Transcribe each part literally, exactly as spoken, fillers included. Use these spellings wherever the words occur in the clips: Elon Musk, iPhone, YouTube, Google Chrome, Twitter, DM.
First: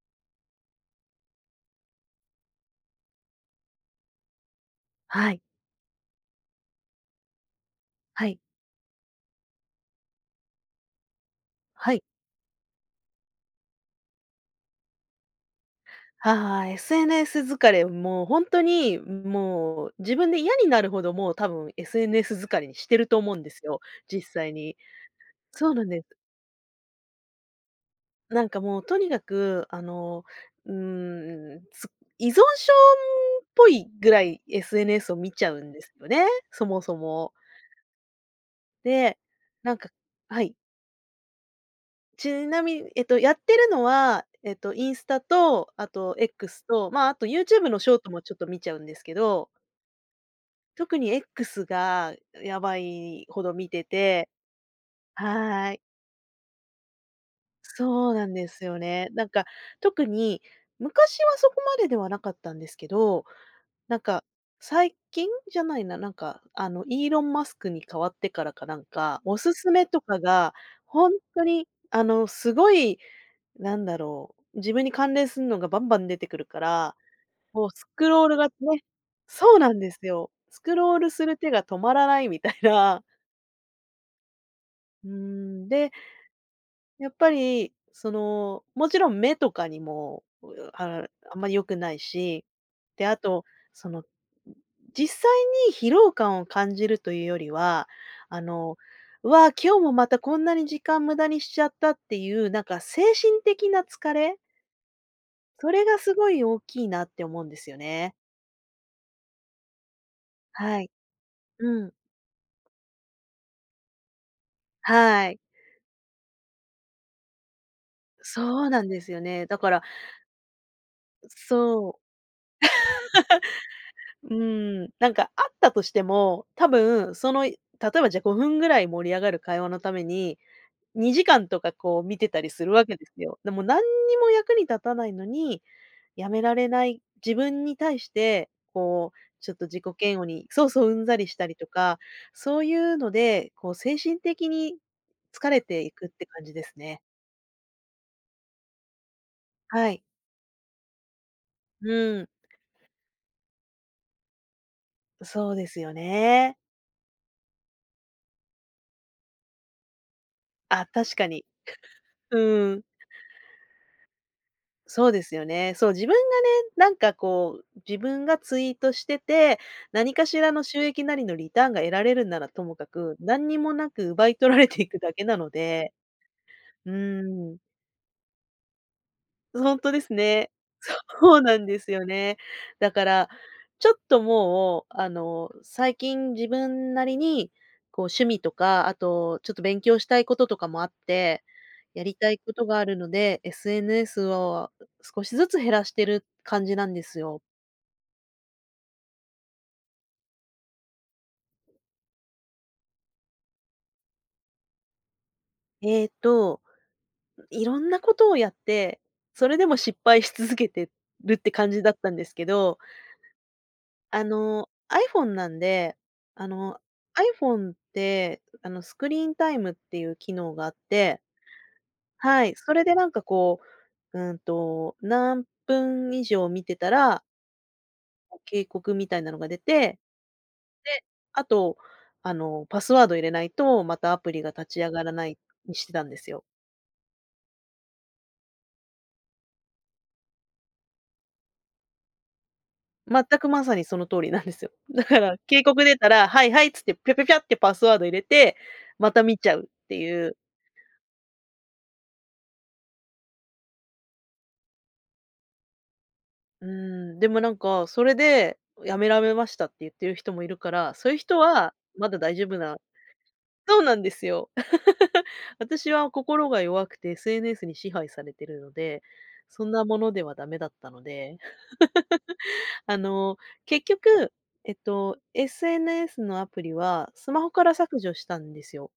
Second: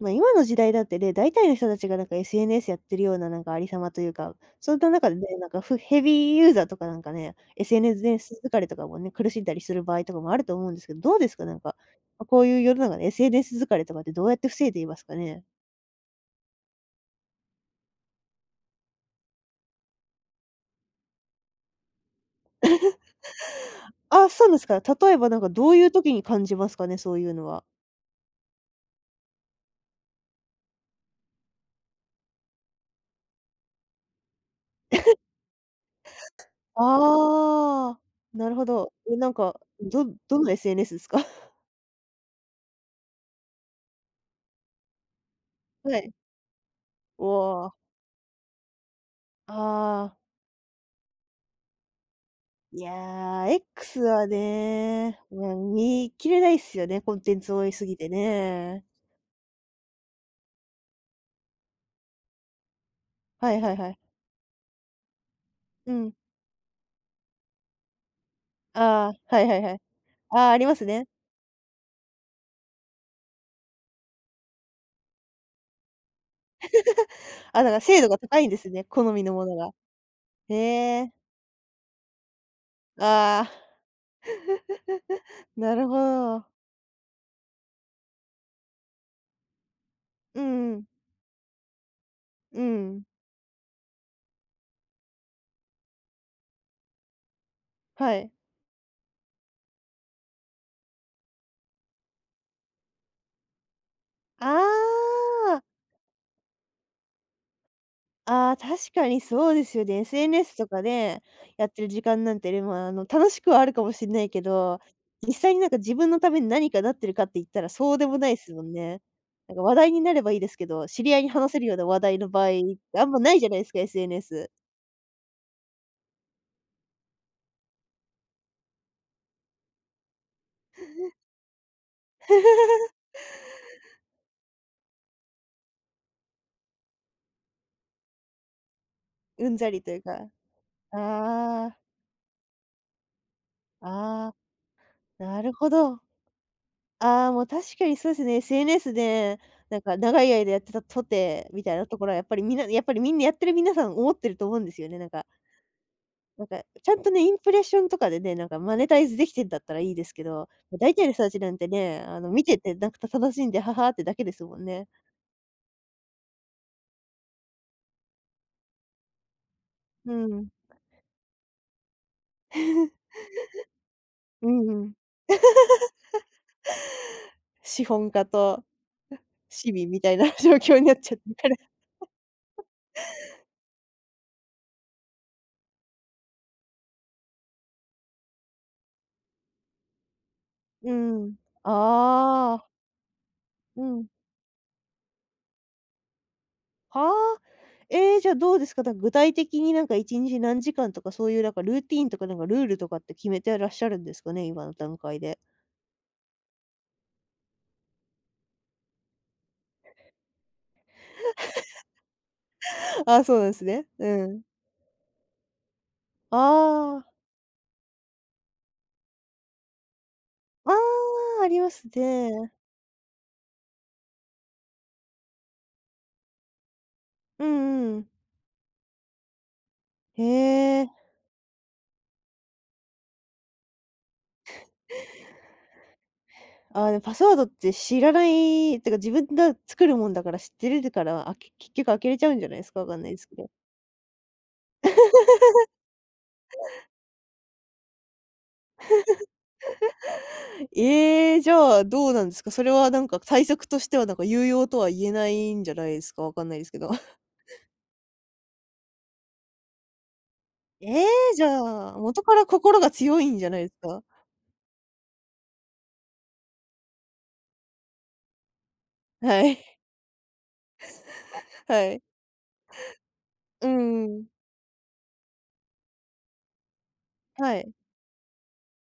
まあ、今の時代だってね、大体の人たちがなんか エスエヌエス やってるようななんかありさまというか、そういった中ではね、い、なんかフヘビーユーザーとかなんかね、はい、エスエヌエス 疲れとかもね、苦しんだりする場合とかもあると思うんですけど、どうですか？なんか、はい。ま、こういう世の中で エスエヌエス 疲れとかってどうやって防いでいますかね？あ、 エスエヌエス 疲れ、もう本当に、もう自分で嫌になるほど、もう多分 エスエヌエス 疲れにしてると思うんですよ、実あ、そう際なんですに。か。例えばなんかどそうういなんうです。時に感じますかね？そういうのは。なんかもうとにかく、あの、うーん、つ依存症っぽいぐらい エスエヌエス を見ちゃうんですよね、そもそも。ああ、なるほど。え、で、なんか、なんか、どどはの い。エスエヌエス ですか？ちなみに、えっと、やってるのは、えっと、インスタと、あはい。と X と、まあ、あおと YouTube ーのショートもちょっと見ちゃうんですけど、ああ。特に X がやばいやいほー、ど見て X はて。ね、まあ、はい。見切れないっすよね、コンテンツ多いすぎてそうなんですよね。ね。なんか、特に昔はそこまでではなかったんですけど、はいはいはない。んか最近じゃないうな、なん。んかあのイーロン・マスクに変わってからかなんあか、あ、おはいすはいはすい。めとかああ、がありますね。本当にあのすごい、なんだろう、自分に関連するのがバンバン出てくるから、あ、もだうからス精ク度がロール高いがんですね、ね、好みのもそのうなが。んですよ。へスクロールえ、する手が止まらないみたいな。ああ、うーん、なるで、ほど。やっぱり、その、もちろん目とかにも、ううんうん。ああんまり良くないし、うん。で、あと、その、実際に疲労感を感じるというよりは、はい。あの、うわ、今日もまたこんなに時間無駄にしちゃったっていう、なんか精神的な疲れ、ああ。それがすごい大きいなって思うんですよね。ああ、確かにそうですよね。エスエヌエス とかはい。でやってうるん。時間なんて、でも、あの、楽しくはあるかもしれないけど、は実い。際になんか自分のために何かなってるかって言ったらそうでもないですもそうんなんね。ですよね。なんだかか話ら、題になればいいですけど、知り合いに話そせるようなう、話題の場合あんまないじゃないですか、う エスエヌエス。ん、なんかあったとしても、多分その、例えばじゃごふんぐらい盛り上がる会話のために、にじかんとかこう見てたりするわけ ですよ。でも何にも役に立たないのに、やめられない、自分に対して、こううちょっんとざ自り己というか。嫌悪に、そうそう、うんざりしたりあとあ、か、そういうので、こう精神ああ、的にな疲るれほていど。くって感じですね。ああ、もう確かにそうですね。エスエヌエス で、なんはかい。長い間やってたとて、みたいなところはうやっん、ぱりみんなやっぱりみんなやってる皆さん思ってると思うんですよね、なんかそうですよなんね。か、ちゃんとね、インプレッションとかでね、なんかマネタイズできてんだったらいいですけど、まあ、大体確の人かたちに。なんてね、あの、見てうてん。なんか楽しんで、ははってだけですもんね。そうですよね。そう、自分がね、なんかこう、自分がツイートしてて、う何かしん。らの収益なりのリターンが得られるならともか く、何にもなく奪いう取らんれうていん。くだけなので、うーん、資本家と市本民当でみたすいな ね。状況になっ ちゃってるそうから。なんですよね。だから、ちょっともう、あの、最近自分なりに、こう趣味とか、あとちょっと勉強したいこととかもあうっん。て、やりたいこああ、とがあるので、うん。エスエヌエス を少しずつ減らしてる感じなんではすあ。よ。えーじゃあどうですか？なんか具体的になんかいちにち何時間とか、そういうなんかルーティーンとか、なんかルールとかって決めてらっしゃるんですかね？今の段階で。えーと、いろんなことをやって、それでも失敗し続けてるって感じだったんですけど、ああ、そうなんですね。うあん。の、iPhone なんで、あの、ああ、iPhone って、あの、スクリーンタイムっていう機能がああって、あ、ありますはね。い、それでなんかこう、うんと、何分以上見てたら、うんうん。警告みたいなのが出て、へえ。で、あと、あの、パスワード入れないと、またアプリが立ち上がらないにしてたんですよ。あー、でもパスワードって知らないてか、自分が作るもんだから知ってるから、あ、け結局開けれちゃうんじゃないですか？わかんないで全すけくど。まさにその通りなんですよ。だから、警告出たら、はいはいっつって、ぴゃぴゃぴゃってパスワード入れて、また見ちゃうっていう。ええ、じゃあ、どうなんですか？それはなんか対策としてはなんか有用とは言えないんじゃないですか？わかんないでうーすけど。ん、でもなんか、それでやめられましたって言ってる人もいるから、えそういうえ、人じはゃあ、まだ元か大ら丈夫な。心が強いんじゃないですそうなか？んですよ。私は心が弱くて エスエヌエス に支配されてるので、はい、そんなものではダメだったので、はい。あの、う結ん局、えっと、エスエヌエス のアプリはスマホはかい。ら削除したんですよ。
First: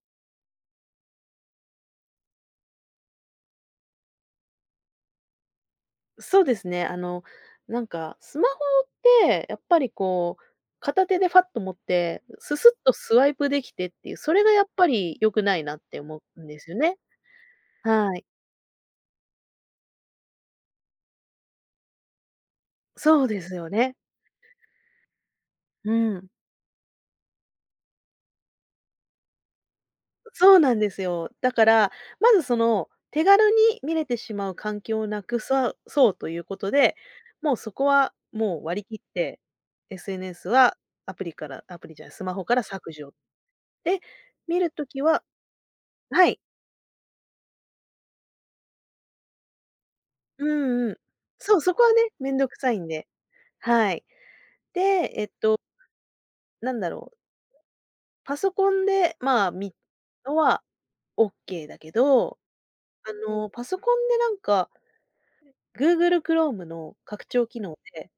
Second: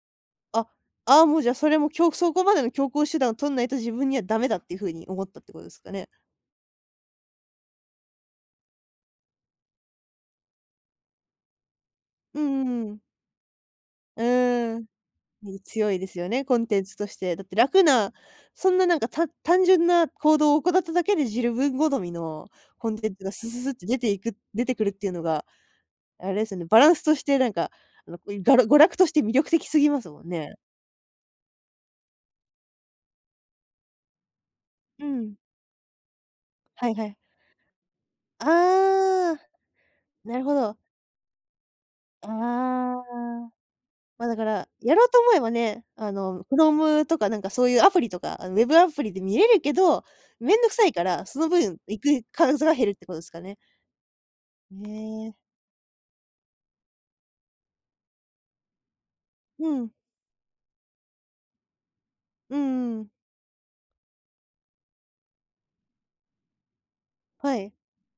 あ、ああもうじゃあそれも強そこまでの強行手段を取んないと自分にはダメだっていうふうに思ったってことですかね？そうですね。あの、なんかスマホって、やっぱりこう、片手でファッと持って、うんスうんスッうとん。スワイプできてっていう、うそれがやっーん。ぱり良くなねいなっ強いてです思ようね、んコでンすよテンツね。として。だって楽な、はい。そんななんか、た単純な行動を行っただけで自分好みのコンテンツそうがでスすススよってね。出ていく出てくるっていうのが、うあん。れですよね、バランスとしてなんか、あの、がら娯楽として魅力的すぎますもんそね。うなんですよ。だから、まずその、手軽に見れてしまう環境うをなん。くさそうということはいで、はい。もうそこはあもう割り切っあ、て、なる エスエヌエス ほど。はアプリから、アプリじゃない、スマホから削あ除。あ。で、ま、だか見ら、るとやきろうとは、思えばね、あはい。の、Chrome とかなんかそういうアプリとか、あの、ウェブアプリで見れるけど、うめんどくさんういん。から、そのそう、そ分こは行ね、くめんどく数さがい減んるってで。ことですかね？はい。で、へえ、え。なんだろう、パソコンで、まあ、う見ん。のはオッケーだけど、うんうん。あの、パソコンでなんか Google Chrome の拡張は機い。能で、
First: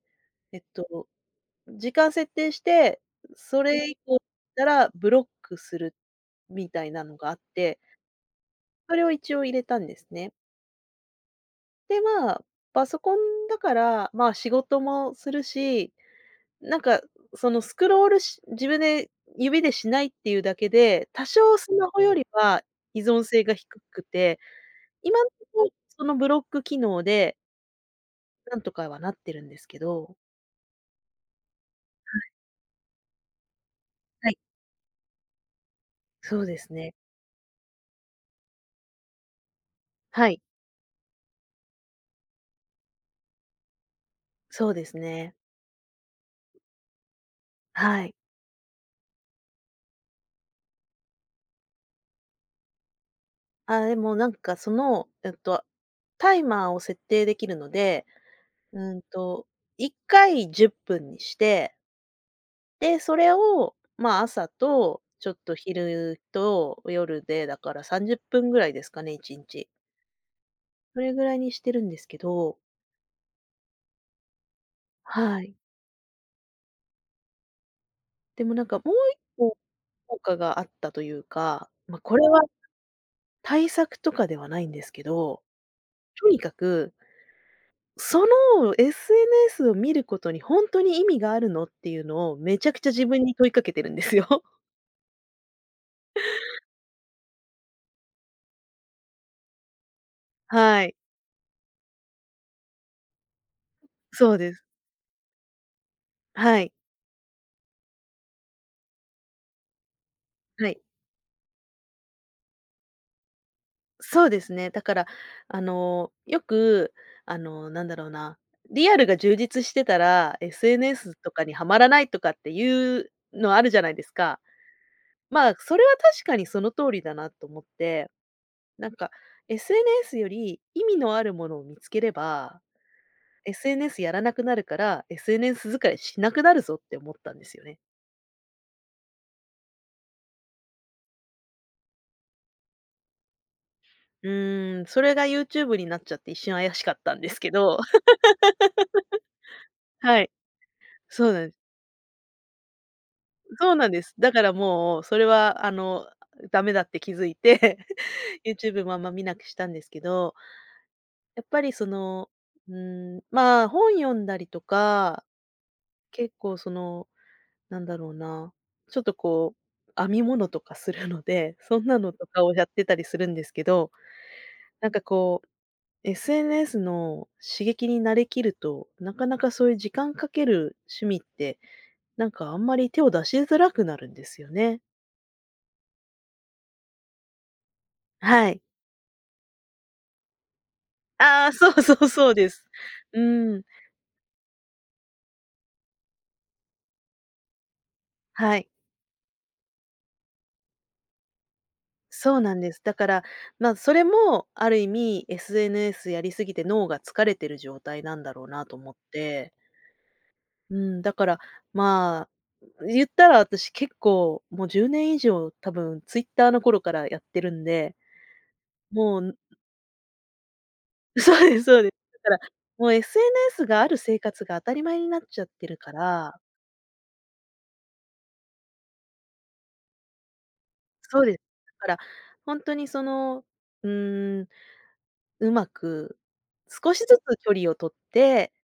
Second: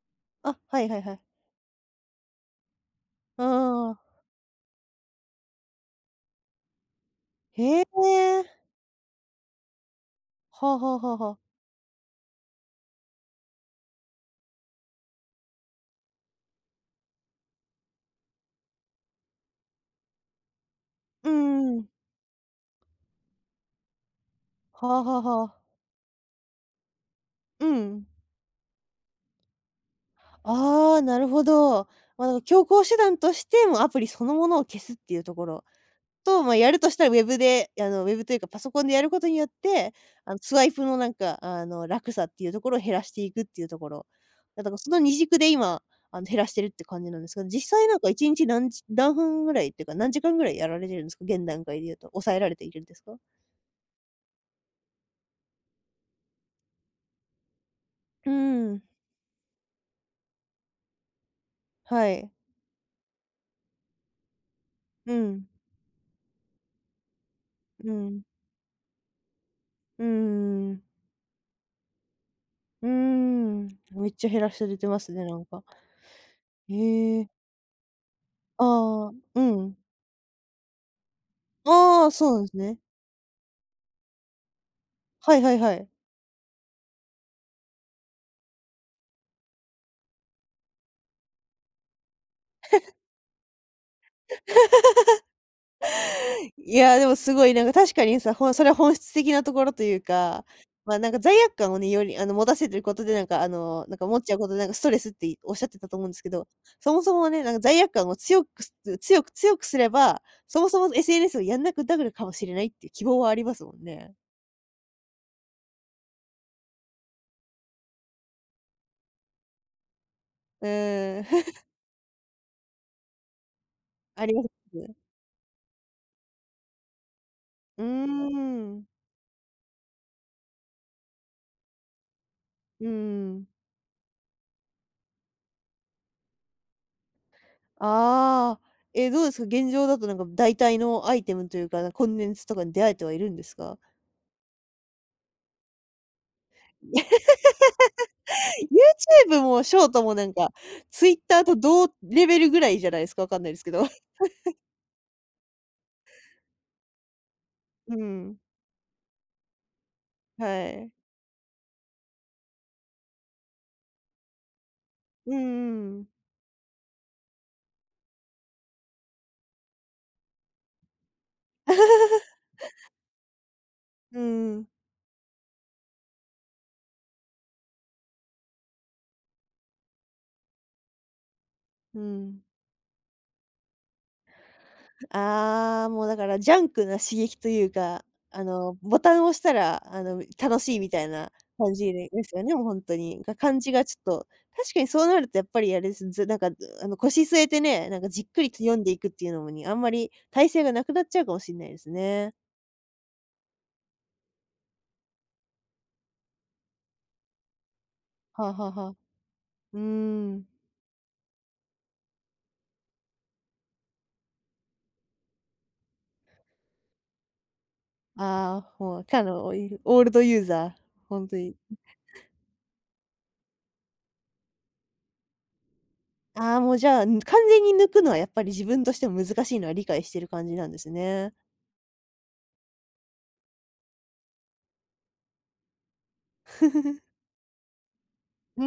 あ、えっはいはいと、はい。時間設定して、あそれ以あ降したらブロックするみたいなのがあっへて、え。それを一応入れたんですね。はあはあはあはあ。で、まあ、パソコンだから、まあ、仕事もするしなんか、そのスクロールし、自分で指でしないっていうだけで、多う少スんうん。マホよりは依存性が低くて、はあはあ今んとはあ。こ、そのブロック機能でうん。なんとかはなってるんですけど。ああ、なるほど。ま、だから強行手段として、もうアプリそはのい、ものを消すっていうところ。そと、うまあ、でやするとね。したらウェブで、あの、ウェブというかパソコンでやることによって、はあの、い、スワイプのなんか、あの、楽さっていうところを減らしていくっていうところ。だそかうらでそすの二ね。軸で今、あの、減らしてるって感じなんですけど実際なんはかい。一日何じ何分ぐらいっていうか、何時間ぐらいやられてるんですか？現段階で言うと。抑えられているんですか？あ、でもなんかその、えっと、タイマーを設定できるので、うーん、うんと、いっかいじゅっぷんにして、はい。で、それを、まあ、朝と、うちょっん、と昼と夜で、だからう30ん、分ぐらいですかね、いちにち。うーん、それぐらいにしてるんですけど、うーん。めっちゃ減らされてますね、なはんい。か。へえ。でもなんかもうああ、一う個ん。効果があったというか、まあ、ああ、こそれうなはんですね。対策とかではないんですけはいど、はいはい。とにかく、その エスエヌエス を見ることに本当に意味があるのっていうのをめちゃくちゃ自分に問いかけてるんですよ。いや、でもすごいなんか確かにさ、ほんそれは本質的なところというか、はまい。あ、なんか罪悪感をね、よりあの持たせてることで、なんかあの、なんか持っちそゃううことでで、す。なんかストレスっておっしゃってたと思うんですけど、はい。そもそもね、なんか罪悪感を強くす強く強くすれば、そもはい。そも エスエヌエス をやんなくなるかもしれないっていう希望はありますもんね。そうですね。だから、あの、よく、あの、なんだろうな、リアルが充実してたら、う エスエヌエス ーん。とかには まらないとかっていうのあるじゃないですありか。ますね。まあ、それは確かにその通りだなと思っ うーて、ん。なんか、エスエヌエス より意味のあるものを見つければ、うーん。エスエヌエス やらなくなるから、エスエヌエス 使いしなくなるぞって思ったんですよね。ああ。えー、どうですか、現状だとなんか代替のアイテムというか、コンテンツとかに出会えてはいるんですか？うーん、それが YouTube になっちゃって一瞬怪しかったんですけど、YouTube もショートもはない。んか、そうな Twitter んでとす。同レベルぐらいじゃないですか、わかんないですけそうど。なんです。だからもう、それはあの、ダメだって気づいて うん。YouTube もあんま見なくしたんですけど、はい。やっぱりその、うん、まあ、本読んだりとか、うんうん。結構その、なんだろうな、ちょっとこう、編み物とかするので、そんなのとかをやってたりするんですけど、うんうん。なんかこう、エスエヌエス の刺激に慣れきると、なかなかそういう時間かける趣味って、なんかあんまり手を出しづらくなるんですよね。ああ、もうだからジャンクな刺激というか、あはい。の、ボタンを押したら、あの、楽しいみたいなああ、そ感うじそでうでそすうよでね、もうす。ほんとうに。が感ん、じがちょっと、確かにそうなるとやっぱりあれです、ずなんか、あの、腰据えてね、なんかじっくりはとい。読んでいくっていうのもに、あんまり耐性がなくなっちゃうかもしんないですね。そうなんです。だから、まあ、それもある意味 エスエヌエス やりすぎて脳が疲れてる状態なんだろはうあはなあとは思あ。って。うーん。うん、だから、まあ、言ったら私結構もうじゅうねん以上多分 Twitter の頃からやってるんで、ああ、もう、もかう のおいオールドユーザー、ほ んとそうに。です、そうです。だから、もう エスエヌエス がある生活が当たり前になっちゃってるから。ああ、もうじゃあ、ん、完全に抜くのはやっぱり自分としても難しいのは理解してる感じなんですそうね。です。だから、本当にその、うーんうまく、少しずつ距離を取ってうー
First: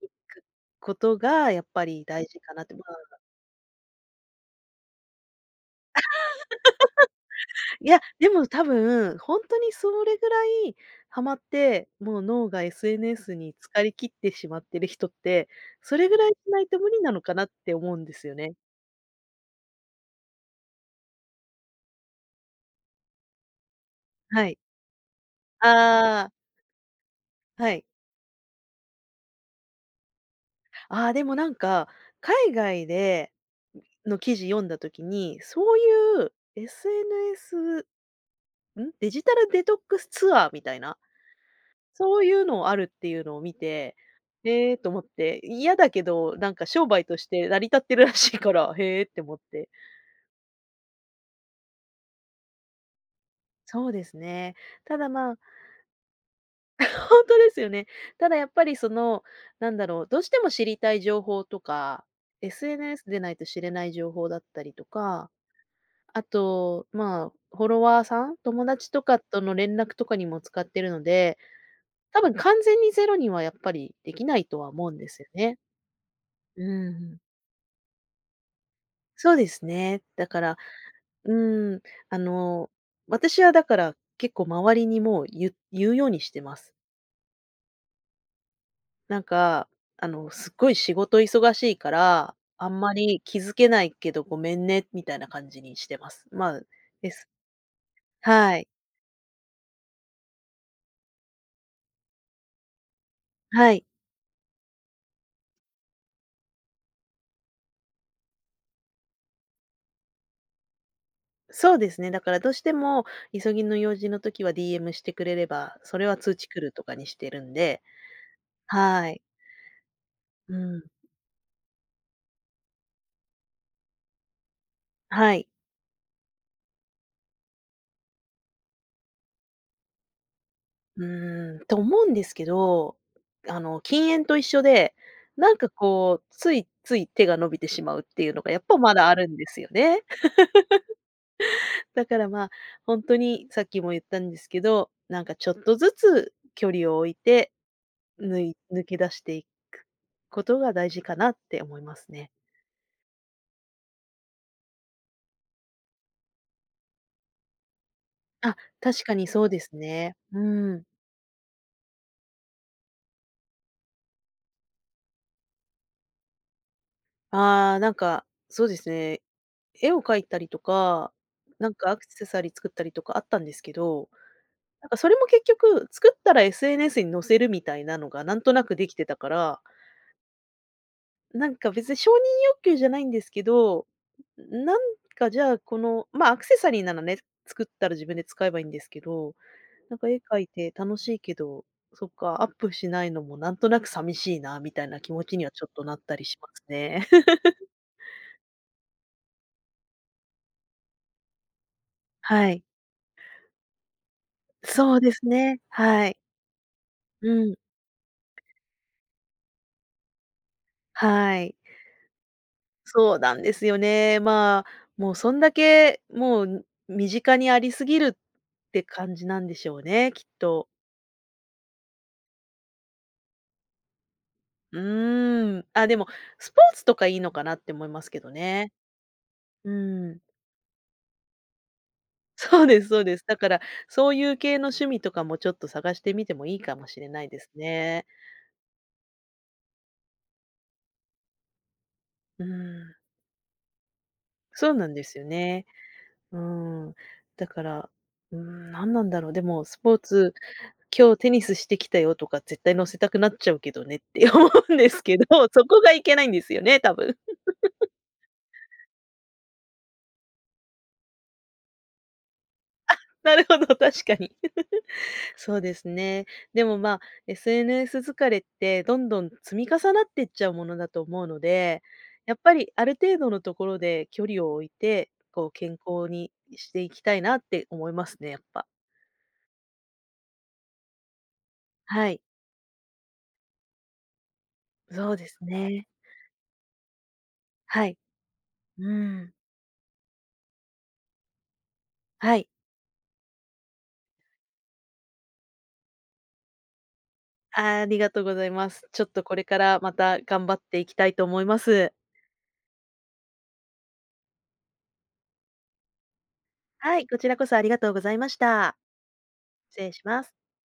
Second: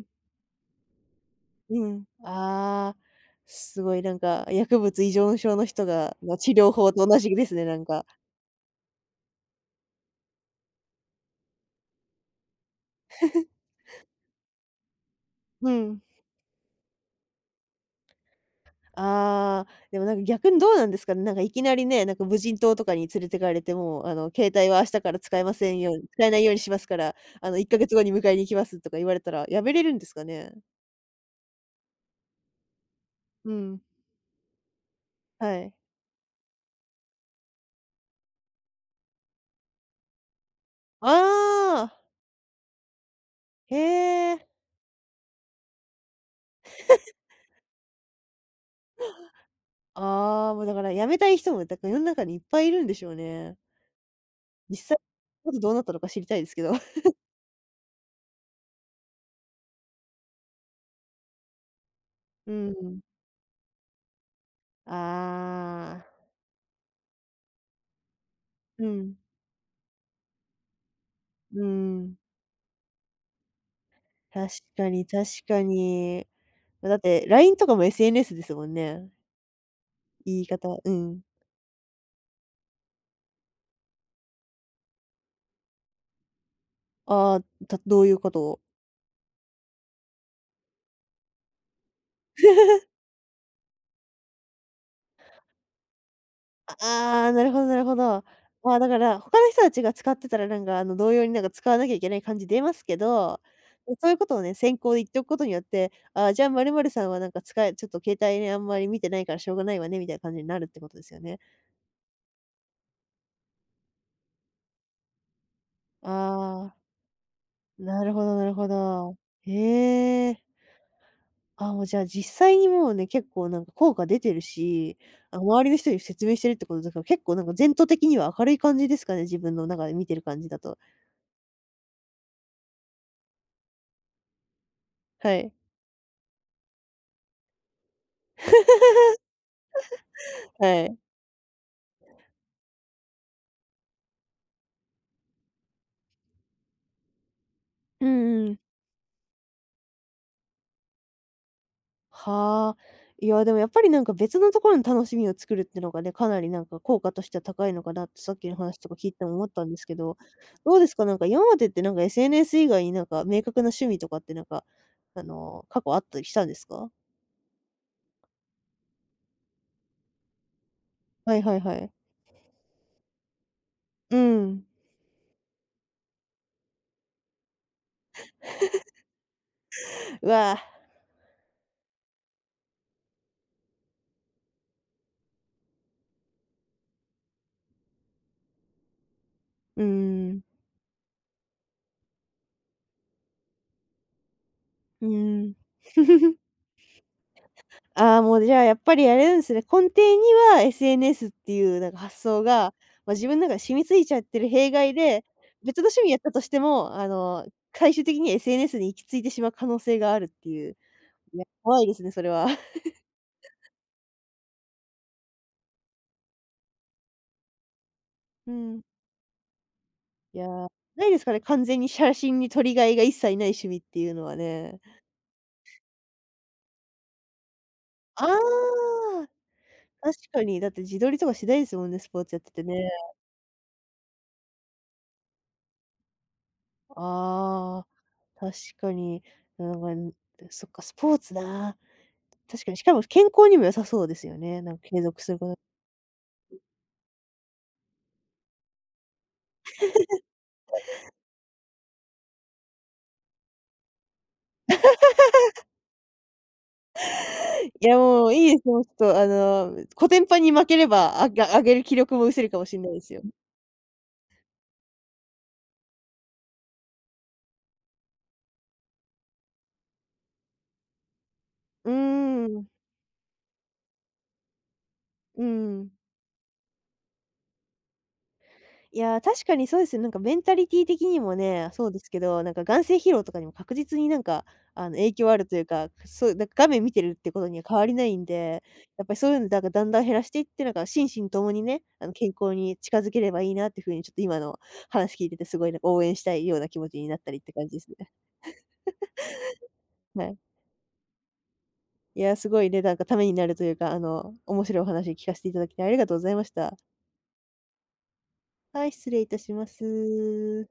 ん。いくことがやっぱうん、り大事かなって、まああ、あ、すごいなんか、薬物依存症の人がの治療法と同じですね、なんいや、か。でも多分、ほんとにそれぐらいハマって、もう脳が エスエヌエス に疲れ切きってしまってる人って、うそん。れぐらいしないと無理なのかなって思うんですよね。ああ、でもなんか逆にどうなんですかね、なんかいきなりね、なんか無人島とかに連れてかれて、もうあのは携い。帯は明日から使えませんように使あえあ、ないようにしますから、あの1はヶい。月後に迎えに行きますとか言われたらやめれるんですかね？ああ、でもなんか、海外でうん。の記事読んだ時に、はい。そういう エスエヌエス ん、デジタルデトックスツアーみたいなああ、そういうのあるっていうのを見へて、え。ええと思って、嫌だけど、なんか商売として成り立ってるらしいから、へえって思って。ああ、もうだから辞めたい人も、だから世の中にいっぱいいるんでしょうね。そうですね。実た際、だまあ、あとどうなったのか知りたいですけど。ほんとですよね。ただやっぱりその、なんだろう、どうしても知りたい情報とか、うん。エスエヌエス でないと知れない情報だったりとか、あああ、と、まあ、フォロワーさん、友う達とん、かとの連絡とかにも使ってるので、うん。多分完全にゼロにはやっぱりできない確とはか思うんにです確よね。かに。うんまうだっん、て ライン とかも エスエヌエス ですもんね。そうですね。だか言いら、方うん。うん、あの、私はだから結構周りにもう言う言うようにしてます。ああ、たどういうことを？なんか、あの、すっごい仕事忙しいから、あん まり気づけないけどごめんねみたいな感じにしてます。まあ、であす。あ、なるほどなるほど。はい。まあ、だから、他の人たちが使ってたら、なんか、あの、同様に、なんか、使わなきゃいけない感じ出ますけど、はい。そういうことをね、先行で言っておくことによって、ああ、じゃあ、〇〇さんは、なんか、使えちょっと携帯ね、あんまり見てないからしょうがないわね、みたいな感じになるってことですよね。そうですね。だからどうしても急ぎの用事の時は ディーエム してくれれば、それは通知来あるあ、とかにしてるんで、なるほどなるほはど。い。へえ。うん。あ、もう、じゃあ、実際にもうね、結構、なんか、効果出てるし、はあ、い。周りの人に説明してるってことだから、結構、なんか、前途的には明るい感じですかね、自分の中で見てる感じだと。うーん、と思うんですけど、あの、禁煙と一緒で、はい。なんかこう、ついつい手が伸びてしまうっていうのがやっぱまだあるんですよね。はい。だからまあ、ほんとにさっきも言ったんですけど、なんかちょっとずつ距離を置いて、うぬんういん。抜け出していくことが大事かなって思いますね。はあ。いや、でもやっぱりなんか別のところの楽しみを作るってのがね、かなりなんか効果としては高いのかなってさっきのあ、話とか確聞いかてにも思そっうでたんですすけど、ね。うどうん。ですか？なんか今までってなんか エスエヌエス 以外になんか明確な趣味とかってなんか、あの、過去あったりしたんですか？ああ、なんか、そうですね。絵を描いたりとか、はいはいなはんかい。アクセサリー作ったりとかあったんですけど、うん。なんかそれも結局、作ったら エスエヌエス に載せるみたいなのがなんとなくできてたから、うわぁ、なんか別に承認欲求じゃないんですけど、なんかじゃあこの、ま、アクセサリーならね、作ったら自分で使えばいいんですけど、うーなんか絵ん。描いて楽しいけど、そっか、アップしないのもなんとなく寂しいなみたいなう気持ちにはん。ちょっとなったりし ますね。ああ、もうじゃあやっぱりあれなんですね、根底には エスエヌエス っていうなんか発想はい。が、まあ、自分の中で染みついちゃってる弊害そうでで、すね。別の趣は味やい。ったとしても、あうの、ん。最終的に エスエヌエス に行き着いてしまう可能性があるっていう。はいや、い。怖いですね、それは。そうなんですよね。まあ、もうそんだけ、もう身近にありすぎるうっん。て感じなんでしょうね、きっいやー、と。ないですかね、完全に写真に撮りがいが一切ない趣味っていうのはね。うーん。あ、でも、スポーツとかいいのかなって思いますけあどね。あ、うー確ん。かに。だって自撮りとかしないですもんね、スポーツやっ てそてうですね。そうです。だから、そういう系の趣味とかもちょっと探してみてもいいかもしれないですああ、ね。確かに。なんか、ん、そっか、スポーツなうーー。確かに、しかん。も健康にも良さそうですよね、そなうんかなん継です続よすること。ね。うーん。だから、うーん、なんなんだろう、でもスポーツ今日テニスしてきたよとか絶対載せたくなっちゃうけどねって思うんですけど、そこがいけないんですよね、多分。いや、もういいですよ、ちょっとあの、コテンパンに負ければ、あが上げる気力も失せるかもしんないです よ。なるほど、確かに。そうですね。でも、まあ、エスエヌエス 疲れってどんどん積み重なってっちゃうものだと思うので、うーやっぱん、りある程度のところで距離を置いて、うこう健ーん。康にしていきたいなって思いますね、やっぱ。いやー、確かにそうですよ。なんかメンタリティ的にもね、そうですはけい。ど、なんか眼精疲労とかにも確実になんか、あの、影そうで響あするというね。か、そう、なんか画面見てるってことには変わはりい。ないんで、うやっぱりそうん。いうのだからだんだん減らしていって、なんか心身ともにね、あの、健はい。康に近づければいいなっていう風にちょっと今の話聞いててすごいなんか応援したいような気持ちになったりって感じであすりね。がとうございます。ちょっとこれからまたはい。頑張っていきたいと思います。いやー、すごいね、なんかためになるというか、あの、面白いお話聞かせていただきありがとうございました。はい、こちらこそありがとうございました。はい、失礼いたしま失礼します。す。